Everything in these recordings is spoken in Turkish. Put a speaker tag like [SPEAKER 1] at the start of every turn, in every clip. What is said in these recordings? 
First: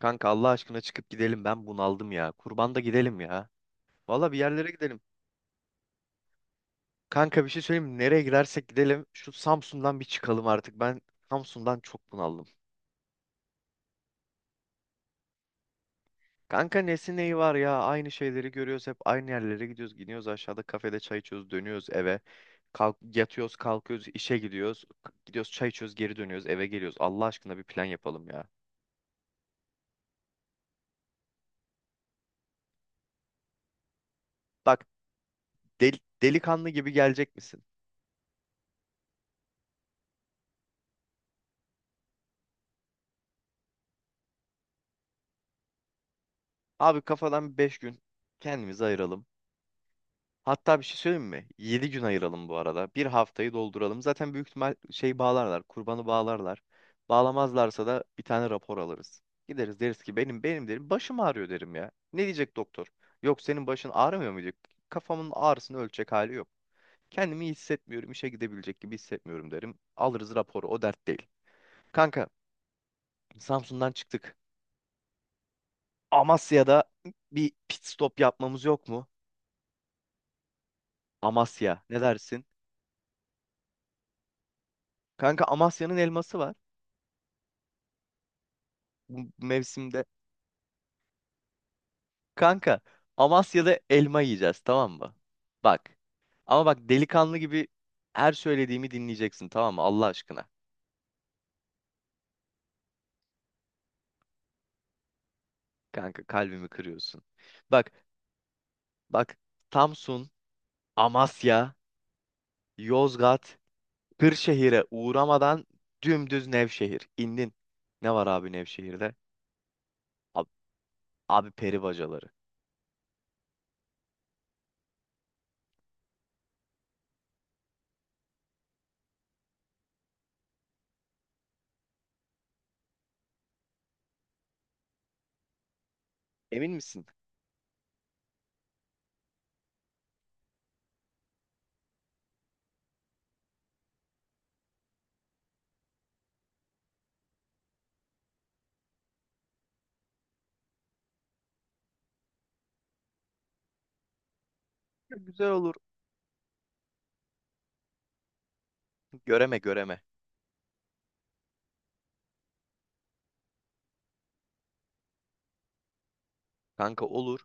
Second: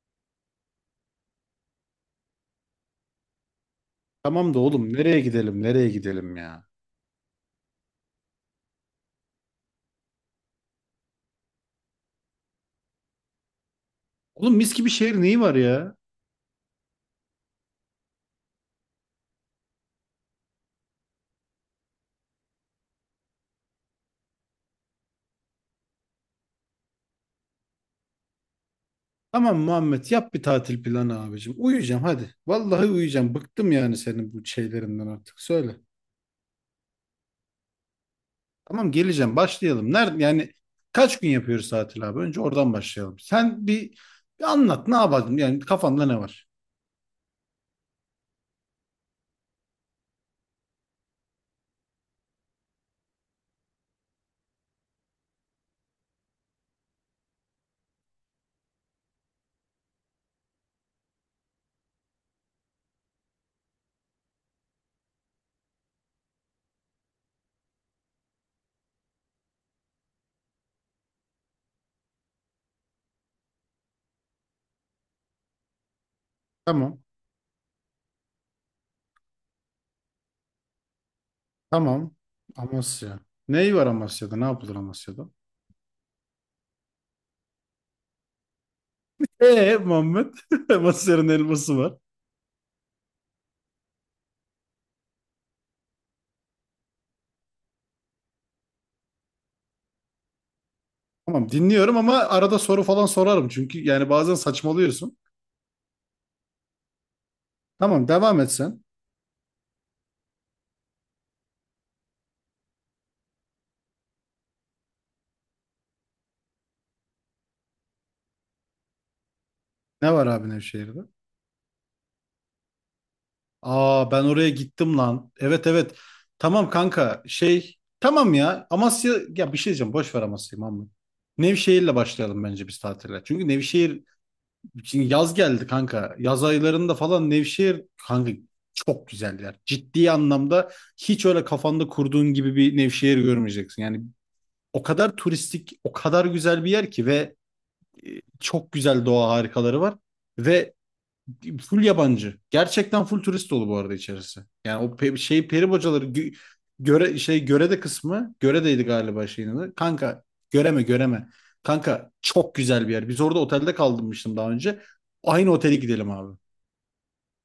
[SPEAKER 1] Kanka Allah aşkına çıkıp gidelim. Ben bunaldım ya. Kurban da gidelim ya. Valla bir
[SPEAKER 2] Tamam da
[SPEAKER 1] yerlere
[SPEAKER 2] oğlum
[SPEAKER 1] gidelim.
[SPEAKER 2] nereye gidelim nereye gidelim ya?
[SPEAKER 1] Kanka bir şey söyleyeyim mi? Nereye gidersek gidelim. Şu Samsun'dan bir çıkalım artık. Ben Samsun'dan çok bunaldım.
[SPEAKER 2] Oğlum mis gibi şehir neyi var ya?
[SPEAKER 1] Kanka nesi neyi var ya? Aynı şeyleri görüyoruz. Hep aynı yerlere gidiyoruz. Gidiyoruz aşağıda kafede çay içiyoruz. Dönüyoruz eve. Kalk, yatıyoruz kalkıyoruz işe gidiyoruz. Gidiyoruz çay içiyoruz geri dönüyoruz eve geliyoruz. Allah aşkına bir plan yapalım ya.
[SPEAKER 2] Tamam Muhammed yap bir tatil planı abicim. Uyuyacağım hadi. Vallahi uyuyacağım. Bıktım yani senin bu
[SPEAKER 1] Bak
[SPEAKER 2] şeylerinden artık. Söyle.
[SPEAKER 1] delikanlı gibi gelecek misin?
[SPEAKER 2] Tamam geleceğim başlayalım. Nerede yani kaç gün yapıyoruz tatil abi? Önce oradan başlayalım. Sen bir anlat ne yapalım? Yani kafanda ne var?
[SPEAKER 1] Abi kafadan 5 gün kendimizi ayıralım. Hatta bir şey söyleyeyim mi? 7 gün ayıralım bu arada. Bir haftayı dolduralım. Zaten büyük ihtimal şey bağlarlar. Kurbanı bağlarlar. Bağlamazlarsa da bir tane rapor alırız. Gideriz deriz ki benim derim başım ağrıyor derim ya. Ne diyecek doktor? Yok senin başın ağrımıyor mu diyor. Kafamın ağrısını ölçecek hali yok. Kendimi iyi hissetmiyorum, işe gidebilecek gibi hissetmiyorum derim. Alırız raporu, o dert değil. Kanka, Samsun'dan çıktık. Amasya'da
[SPEAKER 2] Tamam.
[SPEAKER 1] bir pit stop yapmamız yok mu? Amasya, ne
[SPEAKER 2] Tamam.
[SPEAKER 1] dersin?
[SPEAKER 2] Amasya. Neyi var Amasya'da? Ne yapılır Amasya'da?
[SPEAKER 1] Kanka Amasya'nın elması var, bu mevsimde.
[SPEAKER 2] Muhammed. Amasya'nın elması var.
[SPEAKER 1] Kanka Amasya'da elma yiyeceğiz tamam mı? Bak. Ama bak delikanlı gibi her söylediğimi dinleyeceksin tamam mı? Allah aşkına.
[SPEAKER 2] Tamam dinliyorum ama arada soru falan sorarım. Çünkü yani bazen saçmalıyorsun.
[SPEAKER 1] Kanka kalbimi kırıyorsun. Bak
[SPEAKER 2] Tamam devam et sen.
[SPEAKER 1] bak Samsun, Amasya, Yozgat, Kırşehir'e uğramadan dümdüz Nevşehir. İndin. Ne var abi Nevşehir'de?
[SPEAKER 2] Ne var abi
[SPEAKER 1] Abi,
[SPEAKER 2] Nevşehir'de?
[SPEAKER 1] abi peri bacaları.
[SPEAKER 2] Aa ben oraya gittim lan. Evet, evet. Tamam kanka şey. Tamam ya Amasya ya bir şey diyeceğim, boş ver Amasya'yı Mahmut. Nevşehir'le başlayalım bence biz tatile. Çünkü Nevşehir şimdi yaz geldi kanka. Yaz
[SPEAKER 1] Emin
[SPEAKER 2] aylarında
[SPEAKER 1] misin?
[SPEAKER 2] falan Nevşehir kanka çok güzel yer. Ciddi anlamda hiç öyle kafanda kurduğun gibi bir Nevşehir görmeyeceksin. Yani o kadar turistik, o kadar güzel bir yer ki ve çok güzel doğa harikaları var ve full yabancı. Gerçekten full turist dolu bu arada içerisi. Yani o
[SPEAKER 1] Ya,
[SPEAKER 2] pe şey
[SPEAKER 1] güzel
[SPEAKER 2] peri
[SPEAKER 1] olur.
[SPEAKER 2] bacaları göre şey görede kısmı göredeydi galiba şeyin
[SPEAKER 1] Göreme,
[SPEAKER 2] adı.
[SPEAKER 1] göreme.
[SPEAKER 2] Kanka göreme göreme. Kanka çok güzel bir yer. Biz orada otelde kalmıştım daha önce. Aynı otele gidelim abi.
[SPEAKER 1] Kanka olur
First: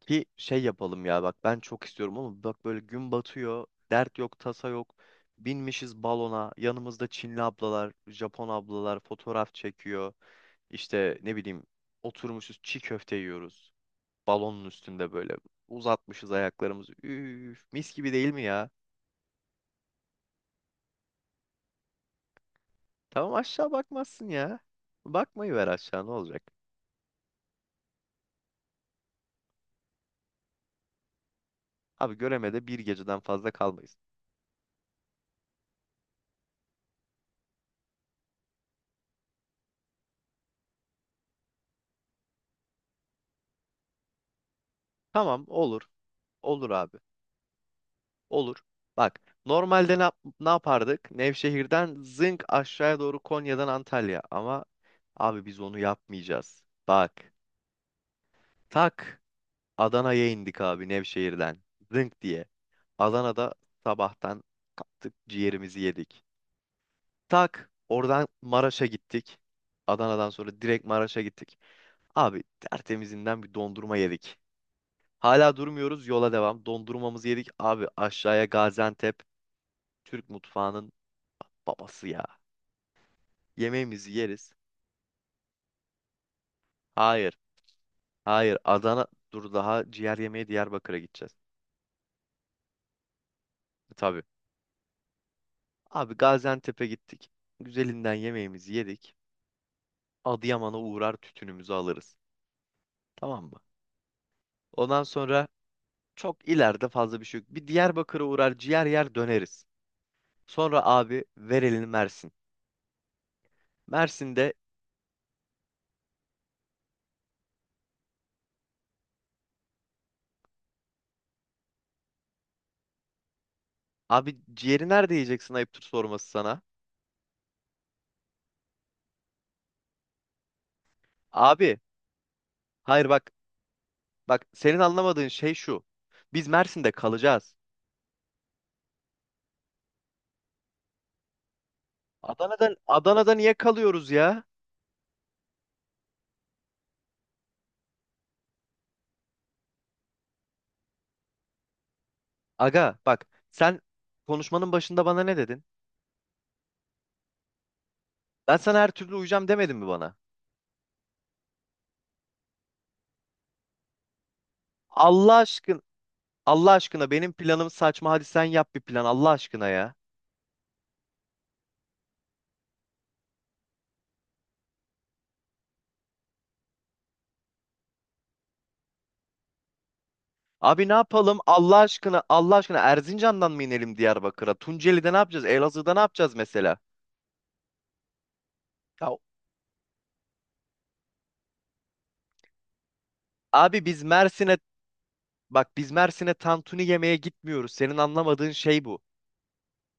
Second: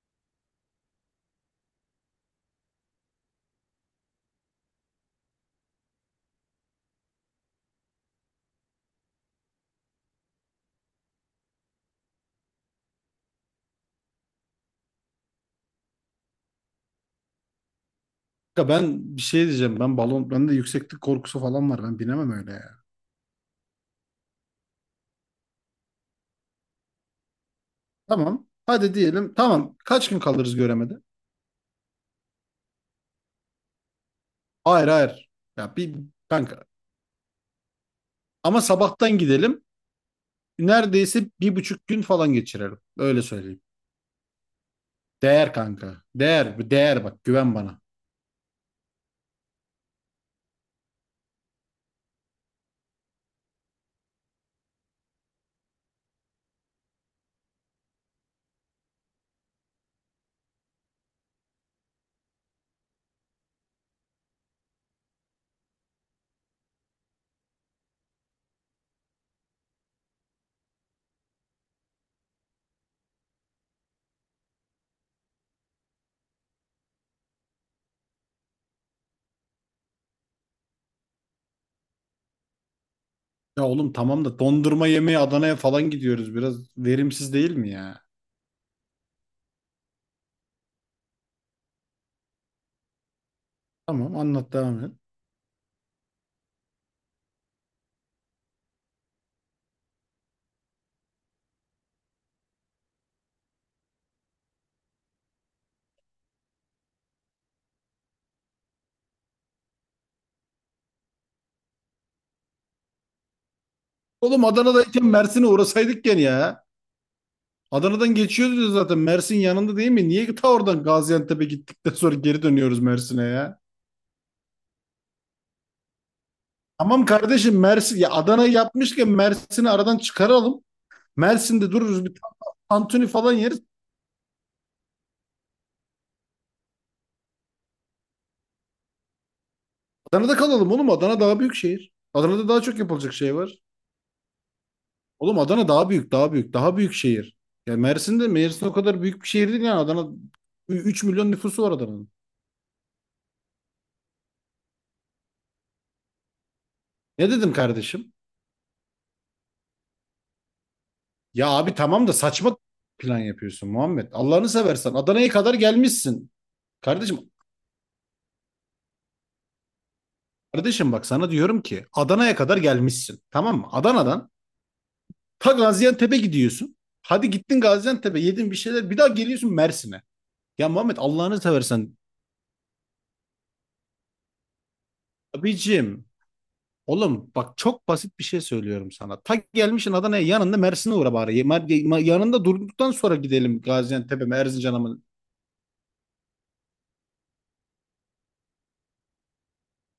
[SPEAKER 1] ki şey yapalım ya, bak ben çok istiyorum ama bak böyle gün batıyor. Dert yok tasa yok. Binmişiz balona. Yanımızda Çinli ablalar, Japon ablalar fotoğraf çekiyor. İşte ne bileyim oturmuşuz çiğ köfte yiyoruz. Balonun üstünde böyle uzatmışız ayaklarımızı. Üf, mis gibi değil mi
[SPEAKER 2] Kanka
[SPEAKER 1] ya?
[SPEAKER 2] ben bir şey diyeceğim. Ben balon bende yükseklik korkusu falan var. Ben binemem öyle ya.
[SPEAKER 1] Tamam aşağı bakmazsın ya. Bakmayı ver aşağı ne olacak?
[SPEAKER 2] Tamam. Hadi diyelim. Tamam. Kaç gün kalırız göremede?
[SPEAKER 1] Abi göremede bir geceden fazla kalmayız.
[SPEAKER 2] Hayır, hayır. Ya bir kanka. Ama sabahtan gidelim neredeyse 1,5 gün falan geçirelim. Öyle söyleyeyim.
[SPEAKER 1] Tamam
[SPEAKER 2] Değer
[SPEAKER 1] olur.
[SPEAKER 2] kanka.
[SPEAKER 1] Olur
[SPEAKER 2] Değer.
[SPEAKER 1] abi.
[SPEAKER 2] Değer, bak güven bana.
[SPEAKER 1] Olur. Bak normalde ne, ne yapardık? Nevşehir'den zınk aşağıya doğru Konya'dan Antalya. Ama abi biz onu yapmayacağız. Bak tak Adana'ya indik abi Nevşehir'den. Zınk diye. Adana'da sabahtan kalktık ciğerimizi yedik. Tak oradan Maraş'a gittik. Adana'dan sonra direkt Maraş'a gittik. Abi tertemizinden bir dondurma yedik. Hala durmuyoruz yola devam. Dondurmamızı yedik. Abi aşağıya Gaziantep Türk mutfağının babası ya.
[SPEAKER 2] Ya oğlum
[SPEAKER 1] Yemeğimizi
[SPEAKER 2] tamam da
[SPEAKER 1] yeriz.
[SPEAKER 2] dondurma yemeye Adana'ya falan gidiyoruz. Biraz verimsiz
[SPEAKER 1] Hayır.
[SPEAKER 2] değil mi ya?
[SPEAKER 1] Hayır. Adana. Dur daha ciğer yemeye Diyarbakır'a gideceğiz. E,
[SPEAKER 2] Tamam,
[SPEAKER 1] tabii.
[SPEAKER 2] anlat, devam et.
[SPEAKER 1] Abi Gaziantep'e gittik. Güzelinden yemeğimizi yedik. Adıyaman'a uğrar tütünümüzü alırız. Tamam mı? Ondan sonra çok ileride fazla bir şey yok. Bir Diyarbakır'a uğrar ciğer yer döneriz. Sonra abi ver elini Mersin.
[SPEAKER 2] Oğlum
[SPEAKER 1] Mersin'de,
[SPEAKER 2] Adana'dayken Mersin'e uğrasaydık gene ya. Adana'dan geçiyoruz zaten. Mersin yanında değil mi? Niye ta oradan Gaziantep'e gittikten sonra geri dönüyoruz Mersin'e ya?
[SPEAKER 1] abi ciğeri nerede yiyeceksin ayıptır sorması sana.
[SPEAKER 2] Tamam kardeşim Mersin ya, Adana'yı yapmışken Mersin'i aradan çıkaralım. Mersin'de
[SPEAKER 1] Abi
[SPEAKER 2] dururuz bir tantuni
[SPEAKER 1] hayır, bak
[SPEAKER 2] falan yeriz.
[SPEAKER 1] bak senin anlamadığın şey şu. Biz Mersin'de kalacağız.
[SPEAKER 2] Adana'da kalalım oğlum. Adana daha büyük şehir. Adana'da daha
[SPEAKER 1] Adana'da
[SPEAKER 2] çok yapılacak
[SPEAKER 1] Adana'da
[SPEAKER 2] şey
[SPEAKER 1] niye
[SPEAKER 2] var.
[SPEAKER 1] kalıyoruz ya?
[SPEAKER 2] Oğlum Adana daha büyük, daha büyük, daha büyük şehir. Ya Mersin'de Mersin o kadar büyük bir şehir değil yani, Adana 3 milyon nüfusu var Adana'nın.
[SPEAKER 1] Aga bak, sen konuşmanın başında bana ne dedin?
[SPEAKER 2] Ne dedim kardeşim?
[SPEAKER 1] Ben sana her türlü uyacağım demedin mi bana?
[SPEAKER 2] Ya abi tamam da saçma plan yapıyorsun Muhammed. Allah'ını seversen Adana'ya
[SPEAKER 1] Allah
[SPEAKER 2] kadar
[SPEAKER 1] aşkın
[SPEAKER 2] gelmişsin.
[SPEAKER 1] Allah aşkına
[SPEAKER 2] Kardeşim,
[SPEAKER 1] benim planım saçma, hadi sen yap bir plan Allah aşkına ya.
[SPEAKER 2] kardeşim bak sana diyorum ki Adana'ya kadar gelmişsin. Tamam mı? Adana'dan ta Gaziantep'e gidiyorsun. Hadi gittin Gaziantep'e yedin bir şeyler, bir daha geliyorsun Mersin'e. Ya
[SPEAKER 1] Abi ne
[SPEAKER 2] Muhammed
[SPEAKER 1] yapalım
[SPEAKER 2] Allah'ını
[SPEAKER 1] Allah
[SPEAKER 2] seversen.
[SPEAKER 1] aşkına Allah aşkına Erzincan'dan mı inelim Diyarbakır'a? Tunceli'de ne yapacağız? Elazığ'da ne
[SPEAKER 2] Abicim.
[SPEAKER 1] yapacağız mesela?
[SPEAKER 2] Oğlum bak çok basit bir şey söylüyorum
[SPEAKER 1] Ya,
[SPEAKER 2] sana. Ta gelmişsin Adana'ya, yanında Mersin'e uğra bari. Yanında durduktan sonra gidelim
[SPEAKER 1] abi biz
[SPEAKER 2] Gaziantep'e mi
[SPEAKER 1] Mersin'e
[SPEAKER 2] Erzincan'a mı?
[SPEAKER 1] bak biz Mersin'e tantuni yemeye gitmiyoruz. Senin anlamadığın şey bu.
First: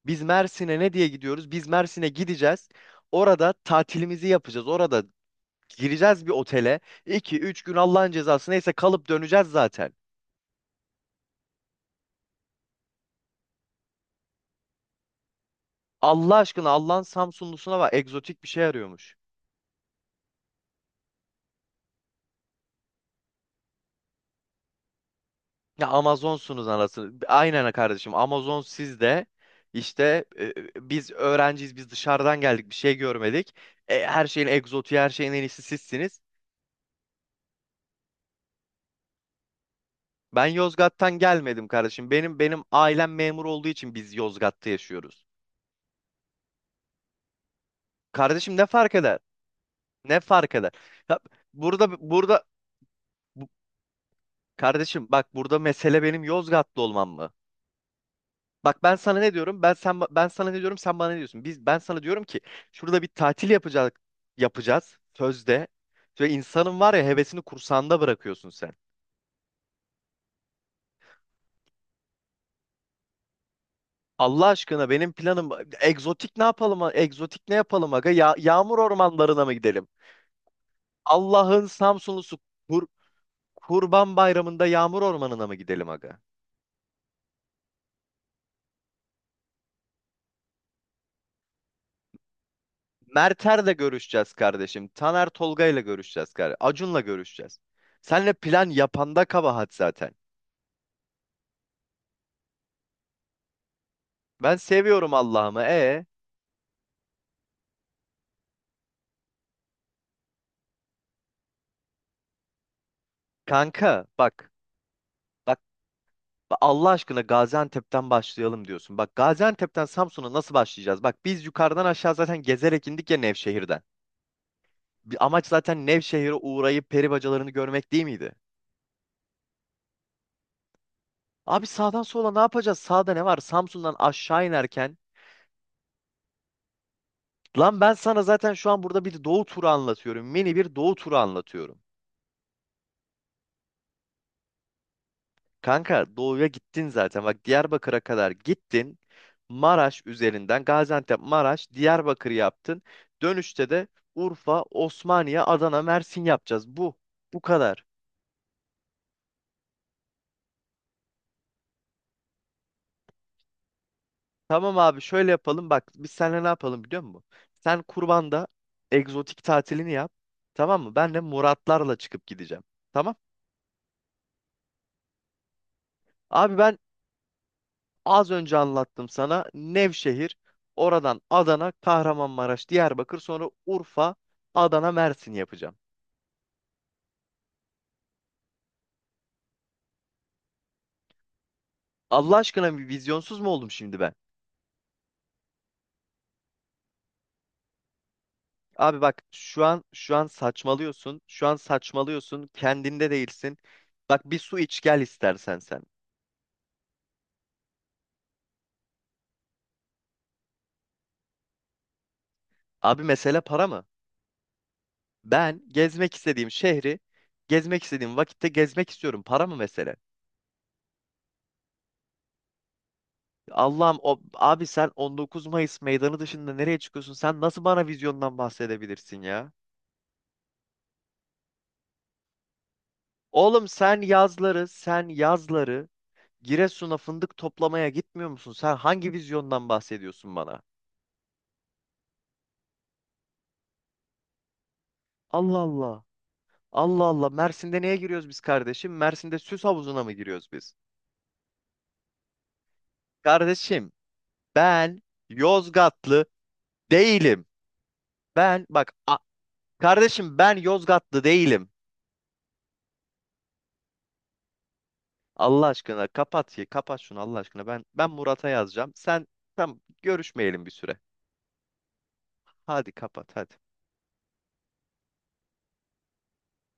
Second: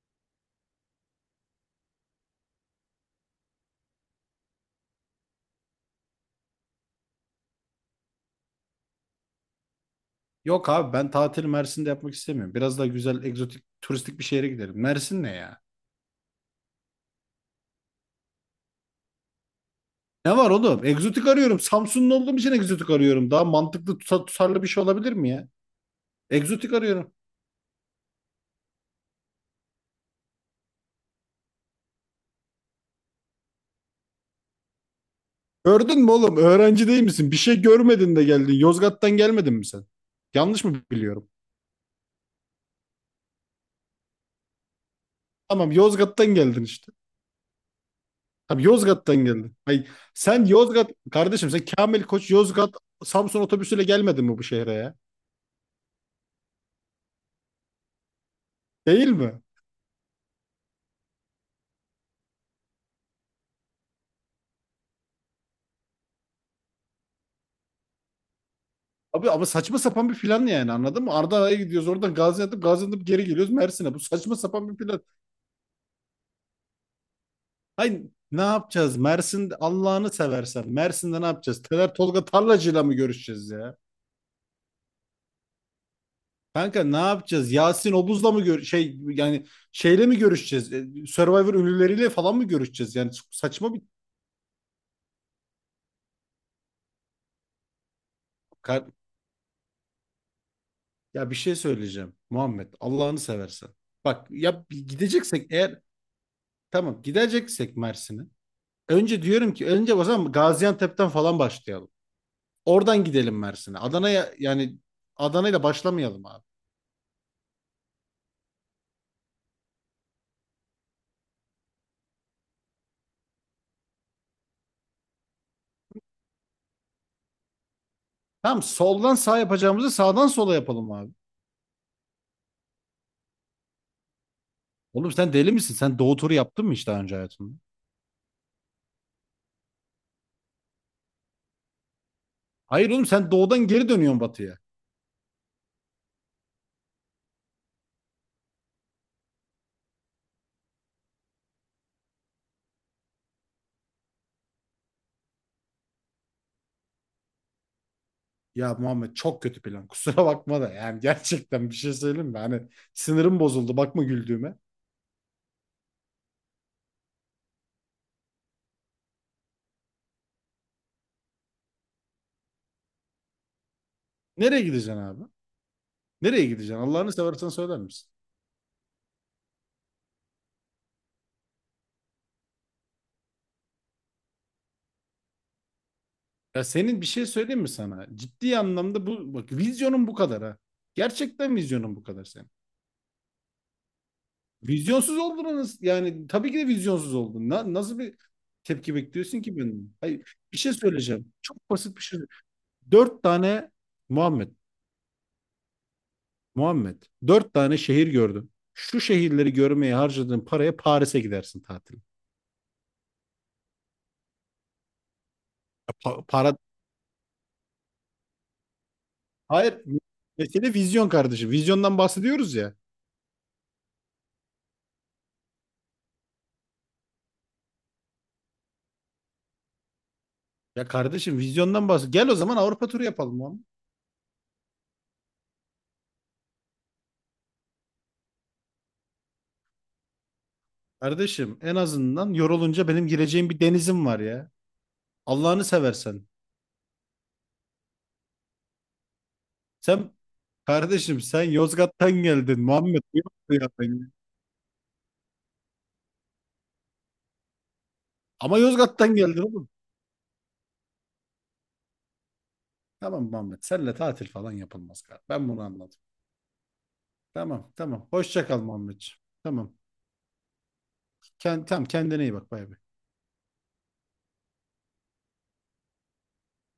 [SPEAKER 1] Biz Mersin'e ne diye gidiyoruz? Biz Mersin'e gideceğiz. Orada tatilimizi yapacağız. Orada gireceğiz bir otele. İki üç gün Allah'ın cezası neyse kalıp döneceğiz zaten.
[SPEAKER 2] Yok abi, ben tatili Mersin'de yapmak istemiyorum. Biraz daha güzel egzotik turistik bir şehre gidelim. Mersin ne ya?
[SPEAKER 1] Allah aşkına, Allah'ın Samsunlusuna var. Egzotik bir şey arıyormuş.
[SPEAKER 2] Ne var oğlum? Egzotik arıyorum. Samsunlu olduğum için egzotik arıyorum. Daha mantıklı tutarlı bir şey olabilir mi ya?
[SPEAKER 1] Ya Amazonsunuz
[SPEAKER 2] Egzotik arıyorum.
[SPEAKER 1] anasını. Aynen kardeşim, Amazon siz de. İşte biz öğrenciyiz, biz dışarıdan geldik bir şey görmedik. E, her şeyin egzotiği, her şeyin en iyisi
[SPEAKER 2] Gördün mü
[SPEAKER 1] sizsiniz.
[SPEAKER 2] oğlum? Öğrenci değil misin? Bir şey görmedin de geldin. Yozgat'tan gelmedin mi sen?
[SPEAKER 1] Ben
[SPEAKER 2] Yanlış mı
[SPEAKER 1] Yozgat'tan
[SPEAKER 2] biliyorum?
[SPEAKER 1] gelmedim kardeşim. Benim ailem memur olduğu için biz Yozgat'ta yaşıyoruz.
[SPEAKER 2] Tamam Yozgat'tan geldin işte.
[SPEAKER 1] Kardeşim
[SPEAKER 2] Abi
[SPEAKER 1] ne fark
[SPEAKER 2] Yozgat'tan
[SPEAKER 1] eder?
[SPEAKER 2] geldin. Ay,
[SPEAKER 1] Ne
[SPEAKER 2] sen
[SPEAKER 1] fark eder?
[SPEAKER 2] Yozgat
[SPEAKER 1] Ya,
[SPEAKER 2] kardeşim, sen Kamil
[SPEAKER 1] burada
[SPEAKER 2] Koç
[SPEAKER 1] burada
[SPEAKER 2] Yozgat Samsun
[SPEAKER 1] bu-
[SPEAKER 2] otobüsüyle gelmedin mi bu şehre ya?
[SPEAKER 1] kardeşim bak, burada mesele benim Yozgatlı olmam mı? Bak ben
[SPEAKER 2] Değil
[SPEAKER 1] sana ne
[SPEAKER 2] mi?
[SPEAKER 1] diyorum? Ben sana ne diyorum? Sen bana ne diyorsun? Ben sana diyorum ki şurada bir tatil yapacağız sözde. Ve insanın var ya hevesini kursağında bırakıyorsun sen.
[SPEAKER 2] Abi ama saçma sapan bir plan yani, anladın mı? Ardahan'a gidiyoruz oradan Gaziantep geri geliyoruz Mersin'e. Bu saçma
[SPEAKER 1] Allah
[SPEAKER 2] sapan bir
[SPEAKER 1] aşkına
[SPEAKER 2] plan.
[SPEAKER 1] benim planım egzotik, ne yapalım? Egzotik ne yapalım
[SPEAKER 2] Hayır
[SPEAKER 1] aga? Ya,
[SPEAKER 2] ne
[SPEAKER 1] yağmur
[SPEAKER 2] yapacağız?
[SPEAKER 1] ormanlarına mı
[SPEAKER 2] Mersin,
[SPEAKER 1] gidelim?
[SPEAKER 2] Allah'ını seversen Mersin'de ne yapacağız?
[SPEAKER 1] Allah'ın
[SPEAKER 2] Tolga
[SPEAKER 1] Samsunlusu,
[SPEAKER 2] Tarlacı'yla
[SPEAKER 1] kur,
[SPEAKER 2] mı görüşeceğiz ya?
[SPEAKER 1] Kurban Bayramı'nda yağmur ormanına mı gidelim aga?
[SPEAKER 2] Kanka ne yapacağız? Yasin Obuz'la mı gör şey yani şeyle mi görüşeceğiz? Survivor ünlüleriyle falan mı görüşeceğiz? Yani saçma
[SPEAKER 1] Mert'erle görüşeceğiz kardeşim. Taner Tolga'yla görüşeceğiz kardeşim. Acun'la görüşeceğiz. Senle plan
[SPEAKER 2] bir.
[SPEAKER 1] yapanda kabahat zaten.
[SPEAKER 2] Ya bir şey söyleyeceğim Muhammed, Allah'ını seversen. Bak
[SPEAKER 1] Ben
[SPEAKER 2] ya bir
[SPEAKER 1] seviyorum
[SPEAKER 2] gideceksek
[SPEAKER 1] Allah'ımı.
[SPEAKER 2] eğer,
[SPEAKER 1] E
[SPEAKER 2] tamam gideceksek Mersin'e. Önce diyorum ki önce o zaman Gaziantep'ten falan başlayalım. Oradan gidelim Mersin'e.
[SPEAKER 1] kanka
[SPEAKER 2] Adana'ya
[SPEAKER 1] bak.
[SPEAKER 2] yani
[SPEAKER 1] Bak
[SPEAKER 2] Adana'yla başlamayalım abi.
[SPEAKER 1] bak Allah aşkına Gaziantep'ten başlayalım diyorsun. Bak Gaziantep'ten Samsun'a nasıl başlayacağız? Bak biz yukarıdan aşağı zaten gezerek indik ya Nevşehir'den. Bir amaç zaten Nevşehir'e uğrayıp peri bacalarını görmek değil miydi?
[SPEAKER 2] Tamam, soldan sağ yapacağımızı sağdan sola yapalım abi.
[SPEAKER 1] Abi sağdan sola ne yapacağız? Sağda ne var? Samsun'dan aşağı inerken
[SPEAKER 2] Oğlum sen deli misin? Sen doğu turu yaptın mı hiç daha önce hayatında?
[SPEAKER 1] lan ben sana zaten şu an burada bir doğu turu anlatıyorum. Mini bir doğu turu anlatıyorum.
[SPEAKER 2] Hayır oğlum, sen doğudan geri dönüyorsun batıya.
[SPEAKER 1] Kanka doğuya gittin zaten. Bak Diyarbakır'a kadar gittin. Maraş üzerinden Gaziantep, Maraş, Diyarbakır yaptın. Dönüşte de Urfa, Osmaniye, Adana, Mersin yapacağız. Bu. Bu kadar.
[SPEAKER 2] Ya Muhammed çok kötü plan. Kusura bakma da yani gerçekten bir şey söyleyeyim mi? Hani sinirim bozuldu bakma güldüğüme.
[SPEAKER 1] Tamam abi şöyle yapalım. Bak biz seninle ne yapalım biliyor musun? Sen kurbanda egzotik tatilini yap. Tamam mı? Ben de Muratlarla çıkıp gideceğim. Tamam.
[SPEAKER 2] Nereye gideceksin abi? Nereye
[SPEAKER 1] Abi
[SPEAKER 2] gideceksin?
[SPEAKER 1] ben
[SPEAKER 2] Allah'ını seversen söyler misin?
[SPEAKER 1] az önce anlattım sana Nevşehir, oradan Adana, Kahramanmaraş, Diyarbakır, sonra Urfa, Adana, Mersin yapacağım.
[SPEAKER 2] Ya senin bir şey söyleyeyim mi sana? Ciddi anlamda bu bak, vizyonun bu kadar ha. Gerçekten vizyonun bu kadar
[SPEAKER 1] Allah
[SPEAKER 2] senin.
[SPEAKER 1] aşkına, bir vizyonsuz mu oldum şimdi ben?
[SPEAKER 2] Vizyonsuz oldunuz yani, tabii ki de vizyonsuz oldun. Nasıl bir tepki
[SPEAKER 1] Abi bak,
[SPEAKER 2] bekliyorsun ki
[SPEAKER 1] şu an
[SPEAKER 2] benim?
[SPEAKER 1] şu an
[SPEAKER 2] Hayır, bir şey
[SPEAKER 1] saçmalıyorsun.
[SPEAKER 2] söyleyeceğim.
[SPEAKER 1] Şu an
[SPEAKER 2] Çok basit bir şey.
[SPEAKER 1] saçmalıyorsun. Kendinde
[SPEAKER 2] Dört
[SPEAKER 1] değilsin.
[SPEAKER 2] tane
[SPEAKER 1] Bak bir
[SPEAKER 2] Muhammed,
[SPEAKER 1] su iç gel istersen sen.
[SPEAKER 2] Muhammed. Dört tane şehir gördüm. Şu şehirleri görmeye harcadığın paraya Paris'e gidersin tatil.
[SPEAKER 1] Abi mesele para mı? Ben gezmek istediğim
[SPEAKER 2] Para.
[SPEAKER 1] şehri gezmek istediğim vakitte gezmek istiyorum. Para mı
[SPEAKER 2] Hayır.
[SPEAKER 1] mesele?
[SPEAKER 2] Mesele vizyon kardeşim. Vizyondan bahsediyoruz ya.
[SPEAKER 1] Allah'ım, o abi sen 19 Mayıs Meydanı dışında nereye çıkıyorsun? Sen nasıl bana vizyondan bahsedebilirsin ya?
[SPEAKER 2] Ya kardeşim vizyondan Gel o zaman Avrupa turu yapalım oğlum.
[SPEAKER 1] Oğlum sen yazları Giresun'a fındık toplamaya gitmiyor musun? Sen hangi vizyondan bahsediyorsun bana?
[SPEAKER 2] Kardeşim en azından yorulunca benim gireceğim bir denizim var ya.
[SPEAKER 1] Allah
[SPEAKER 2] Allah'ını
[SPEAKER 1] Allah.
[SPEAKER 2] seversen.
[SPEAKER 1] Allah Allah. Mersin'de neye giriyoruz biz kardeşim? Mersin'de süs havuzuna mı
[SPEAKER 2] Sen
[SPEAKER 1] giriyoruz biz?
[SPEAKER 2] kardeşim, sen Yozgat'tan geldin Muhammed. Ne
[SPEAKER 1] Kardeşim
[SPEAKER 2] yapıyorsun ya?
[SPEAKER 1] ben Yozgatlı değilim.
[SPEAKER 2] Ama
[SPEAKER 1] Ben bak
[SPEAKER 2] Yozgat'tan
[SPEAKER 1] a-
[SPEAKER 2] geldin oğlum.
[SPEAKER 1] kardeşim ben Yozgatlı değilim.
[SPEAKER 2] Tamam Muhammed, senle tatil falan yapılmaz kardeşim. Ben bunu
[SPEAKER 1] Allah
[SPEAKER 2] anladım.
[SPEAKER 1] aşkına kapat ya, kapat şunu Allah aşkına.
[SPEAKER 2] Tamam,
[SPEAKER 1] Ben
[SPEAKER 2] tamam.
[SPEAKER 1] ben
[SPEAKER 2] Hoşça
[SPEAKER 1] Murat'a
[SPEAKER 2] kal
[SPEAKER 1] yazacağım.
[SPEAKER 2] Muhammedciğim.
[SPEAKER 1] Sen
[SPEAKER 2] Tamam.
[SPEAKER 1] tam görüşmeyelim bir süre.
[SPEAKER 2] Tamam kendine iyi bak, bay bay.
[SPEAKER 1] Hadi kapat hadi.